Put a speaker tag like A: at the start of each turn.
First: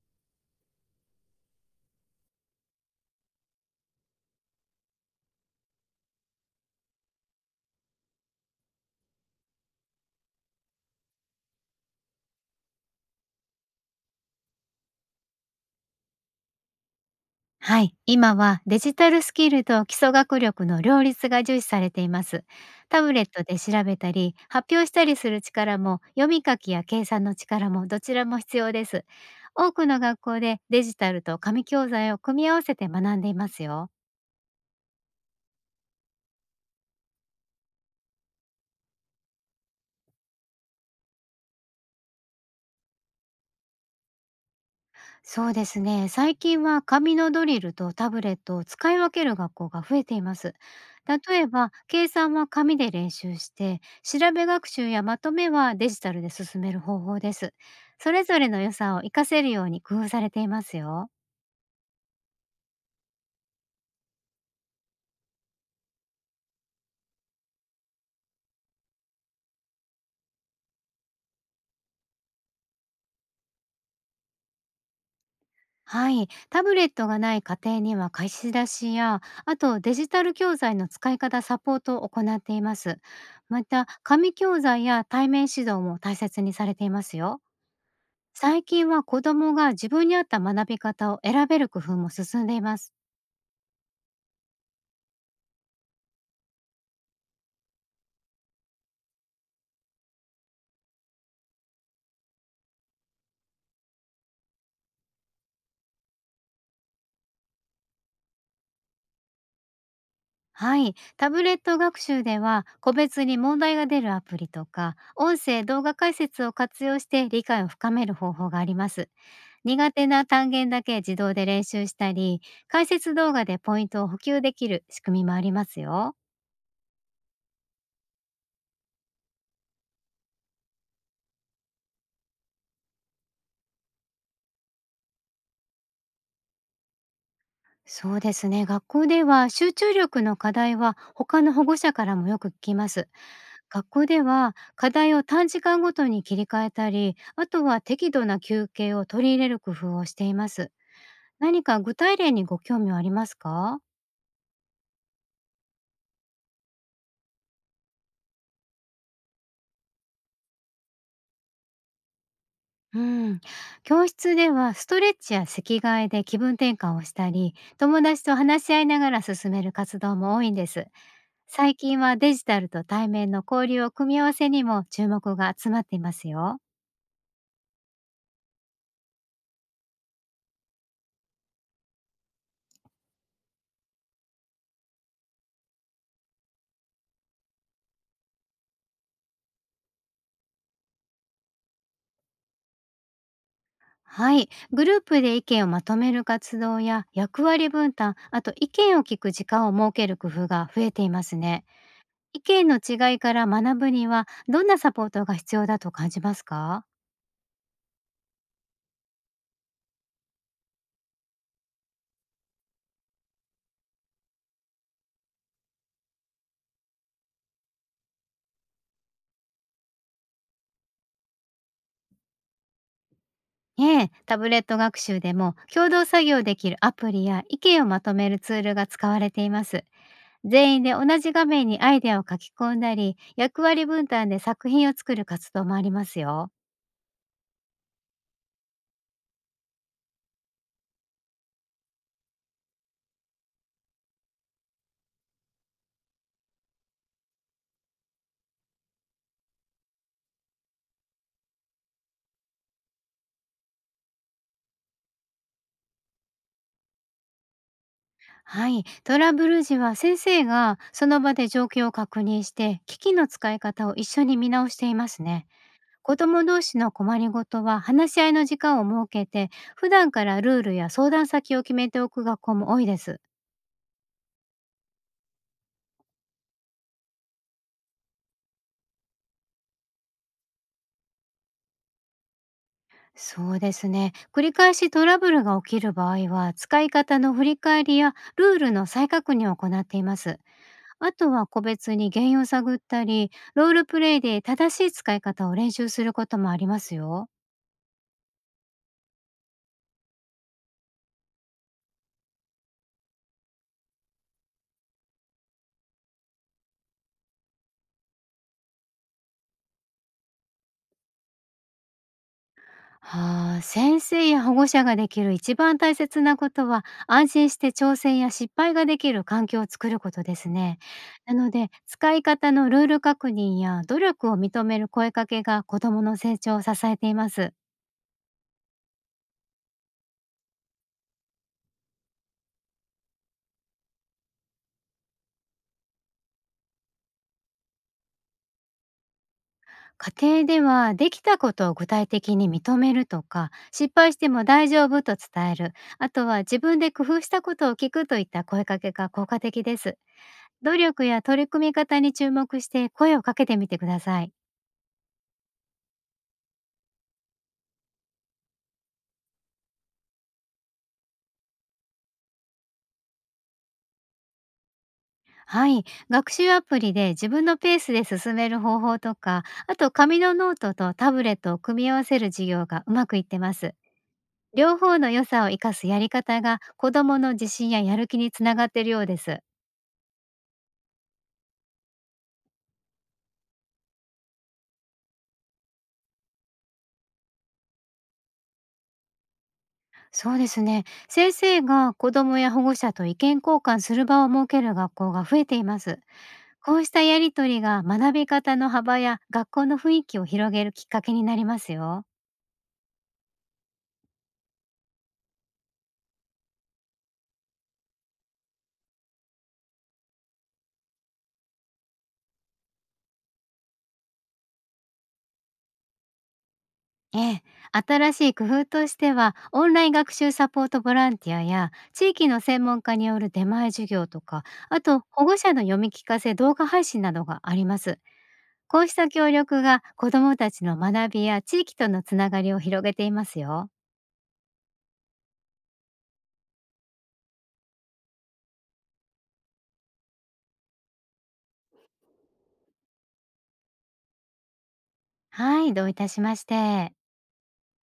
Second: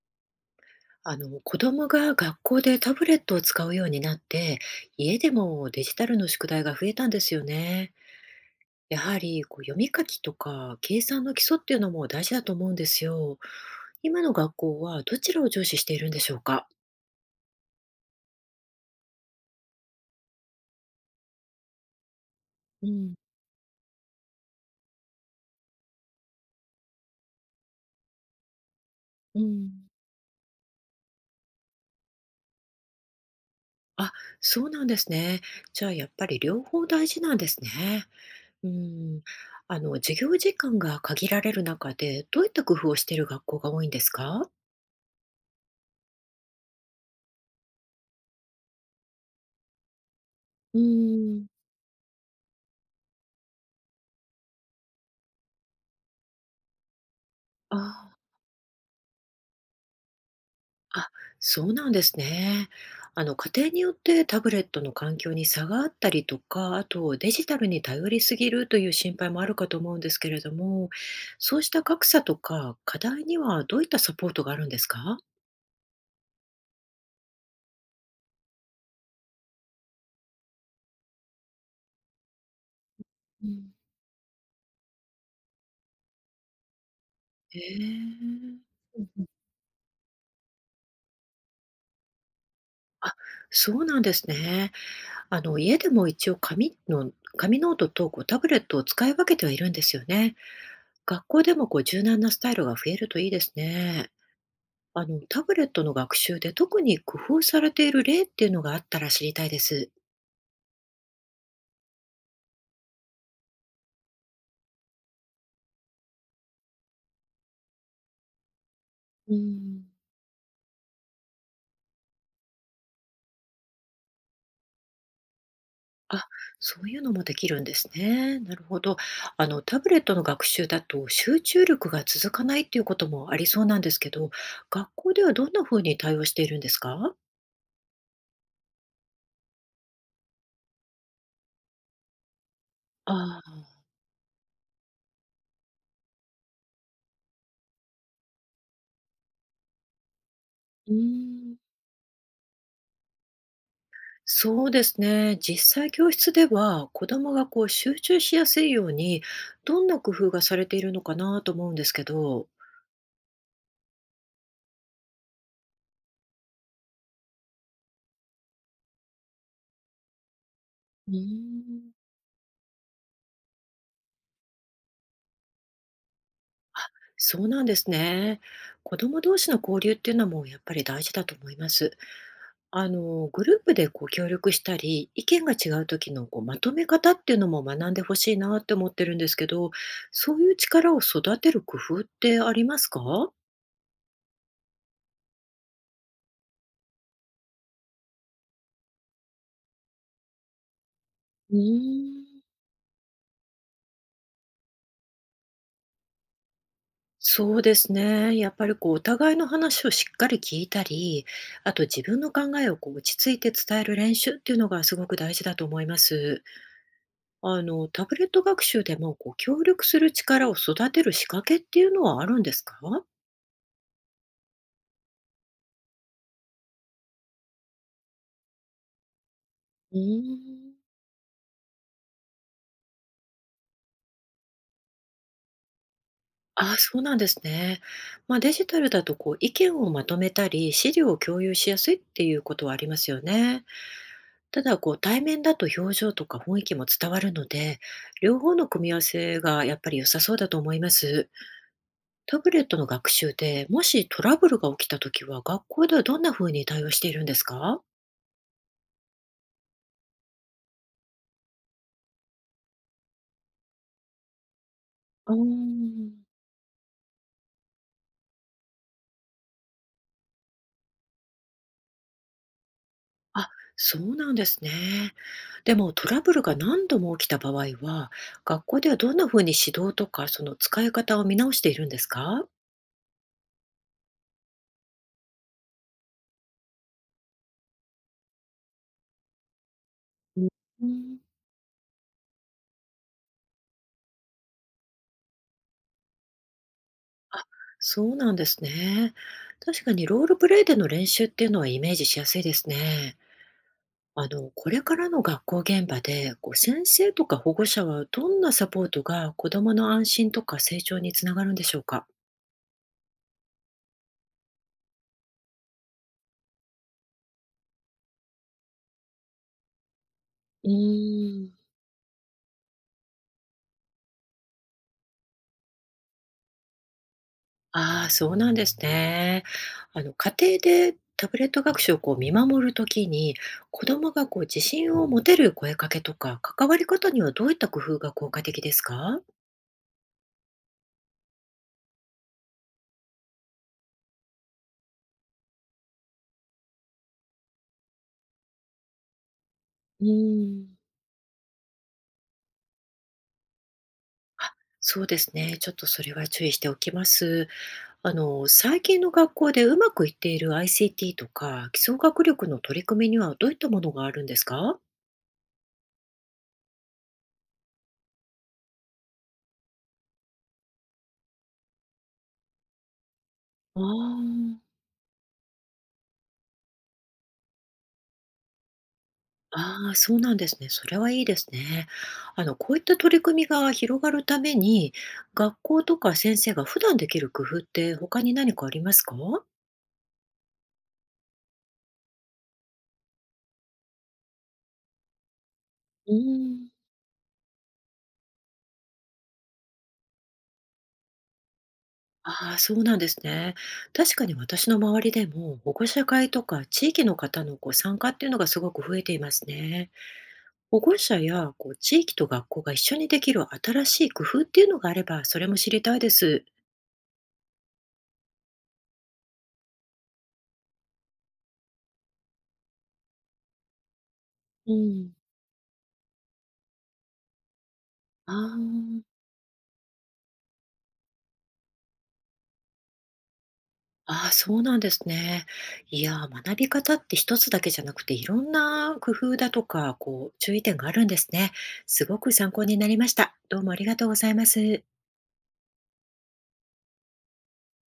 A: あの子供が学校でタブレットを使うようになって家でもデジタルの宿題が増えたんですよね。やはりこう読み書きとか計算の基礎っていうのも大事だと思うんですよ。今の学校はどちらを重視しているんでしょうか？
B: はい、今はデジタルスキルと基礎学力の両立が重視されています。
A: う
B: タブ
A: ん、
B: レットで調べたり、発表したりする力も、読み書きや計算の力もどちらも必要です。
A: うん、
B: 多くの学校でデジタルと紙教材を組み合わせて学んでいますよ。
A: あ、そうなんですね。じゃあやっぱり両方大事なんですね。うん。あの授業時間が限られる中でどういった工夫をしている学校が多いんですか？
B: そうですね。最近は紙のドリルとタブレットを使い分ける学校が増えています。
A: う
B: 例
A: ん。
B: えば、計算は紙で練習して、調べ学習やまとめはデジタルで進める方法です。そ
A: あ
B: れぞれの良さを活かせるように工夫されていますよ。
A: あ、そうなんですね。あの、家庭によってタブレットの環境に差があったりとか、あとデジタルに頼りすぎるという心配もあるかと思うんですけれども、そうした格差とか課題にはどういったサポートがあるんですか？
B: はい。タブレットがない家庭には貸し出しや、あとデジタル教材の使い方サポートを行っています。
A: う
B: ま
A: ん。
B: た、紙教材や対面指導も大切にされていますよ。
A: へえ。
B: 最近は
A: うん
B: 子
A: うん。
B: 供が自分に合った学び方を選べる工夫も進んでいます。
A: あ、そうなんですね。あの、家でも一応紙ノートと、こう、タブレットを使い分けてはいるんですよね。学校でも、こう、柔軟なスタイルが増えるといいですね。あの、タブレットの学習で特に工夫されている例っていうのがあったら知りたいです。
B: はい。タブレット学習では個別に問題が出るアプリとか、音声動画解説を活用して理解を深める方法があります。
A: うん、
B: 苦手な単元だけ自動で練習したり、解説動画でポイントを補給できる仕組みもありますよ。
A: あ、そういうのもできるんですね。なるほど。あの、タブレットの学習だと集中力が続かないっていうこともありそうなんですけど、学校ではどんなふうに対応しているんですか？
B: そうですね。学校では集中力の課題は他の保護者からもよく聞きます。
A: ああ、
B: 学校では課題を短時間ごとに切り替えたり、あとは適度な休憩を取り入れる工夫をしています。
A: うん、
B: 何か具体例にご興味はありますか？
A: そうですね。実際教室では子どもがこう集中しやすいようにどんな工夫がされているのかなと思うんですけど。
B: うん、教室ではストレッチや席替えで気分転換をしたり、友達と話し合いながら進める活動も多いんです。
A: う
B: 最
A: ん、
B: 近はデジタルと対面の交流を組み合わせにも注目が集まっていますよ。
A: そうなんですね。子供同士の交流っていうのもやっぱり大事だと思います。あの、グループでこう協力したり、意見が違う時のこうまとめ方っていうのも学んでほしいなって思ってるんですけど、そういう力を育てる工夫ってありますか？
B: はい。グループで意見をまとめる活動や役割分担、あと意見を聞く時間を設ける工夫が増えています
A: うー
B: ね。意
A: ん、
B: 見の違いから学ぶにはどんなサポートが必要だと感じますか？
A: そうですね。やっぱりこうお互いの話をしっかり聞いたり、あと自分の考えをこう落ち着いて伝える練習っていうのがすごく大事だと思います。あの、タブレット学習でも、こう、協力する力を育てる仕掛けっていうのはあるんですか？
B: ええ、タブレット学習でも共同作業できるアプリや意見をまとめるツールが使われています。
A: うー
B: 全員で
A: ん。
B: 同じ画面にアイデアを書き込んだり、役割分担で作品を作る活動もありますよ。
A: ああ、そうなんですね。まあ、デジタルだと、こう、意見をまとめたり、資料を共有しやすいっていうことはありますよね。ただ、こう、対面だと表情とか雰囲気も伝わるので、両方の組み合わせがやっぱり良さそうだと思います。タブレットの学習で、もしトラブルが起きた時は、学校ではどんな風に対応しているんですか？
B: はい、トラブル時は先生がその場で状況を確認して機器の使い方を一緒に見直しています
A: うー
B: ね。
A: ん、
B: 子ども同士の困りごとは話し合いの時間を設けて、普段からルールや相談先を決めておく学校も多いです。
A: あ、そうなんですね。でもトラブルが何度も起きた場合は、学校ではどんな風に指導とか、その使い方を見直しているんですか？
B: そうですね、繰り返しトラブルが起きる場合は使い方の振り返りやルールの再確認を行っています。
A: うん、う
B: あ
A: ん。
B: とは個別に原因を探ったり、ロールプレイで正しい使い方を練習することもありますよ。
A: あ、そうなんですね。確かにロールプレイでの練習っていうのはイメージしやすいですね。あの、これからの学校現場で、こう先生とか保護者はどんなサポートが子どもの安心とか成長につながるんでしょうか？
B: はあ、先生や保護者ができる一番大切なことは、安心して挑戦や失敗ができる環境を作ることです
A: う
B: ね。な
A: ー
B: の
A: ん。
B: で、使い方のルール確認や努力を認める声かけが子どもの成長を支えています。
A: ああ、そうなんですね。あの、家庭でタブレット学習をこう見守るときに、子どもがこう自信を持てる声かけとか、関わり方にはどういった工夫が効果的ですか？
B: 家庭ではできたことを具体的に認めるとか、失敗しても大丈夫と伝える、あとは自分で工夫したことを聞くといった声かけが効果的です。
A: う
B: 努
A: ん。
B: 力や取り組み方に注目して声をかけてみてください。
A: そうですね。ちょっとそれは注意しておきます。あの、最近の学校でうまくいっている ICT とか、基礎学力の取り組みにはどういったものがあるんですか？
B: はい、学習アプリで自分のペースで進める方法とか、あと紙のノートとタブレットを組み合わせる授業がうまくいってます。
A: ああー。
B: 両方の良さを生かすやり方が子どもの自信ややる気につながっているようです。
A: ああ、そうなんですね。それはいいですね。あの、こういった取り組みが広がるために、学校とか先生が普段できる工夫って他に何かありますか？
B: そうですね。先生が子どもや保護者と意見交換する場を設ける学校が増えています。
A: うー
B: こ
A: ん。
B: うしたやりとりが学び方の幅や学校の雰囲気を広げるきっかけになりますよ。
A: ああ、そうなんですね。確かに私の周りでも、保護者会とか地域の方のこう参加っていうのがすごく増えていますね。保護者やこう地域と学校が一緒にできる新しい工夫っていうのがあれば、それも知りたいです。
B: ええ、新しい工夫としてはオンライン学習サポートボランティアや地域の専門家による出前授業、とか
A: う
B: あと
A: ん。
B: 保護者の読み聞かせ動画配信などがあります。
A: あ
B: こうした
A: あ。
B: 協力が子どもたちの学びや地域とのつながりを広げていますよ。
A: ああ、そうなんですね。いやー、学び方って一つだけじゃなくて、いろんな工夫だとか、こう、注意点があるんですね。すごく参考になりました。どうもありがとうございます。
B: はい、どういたしまして。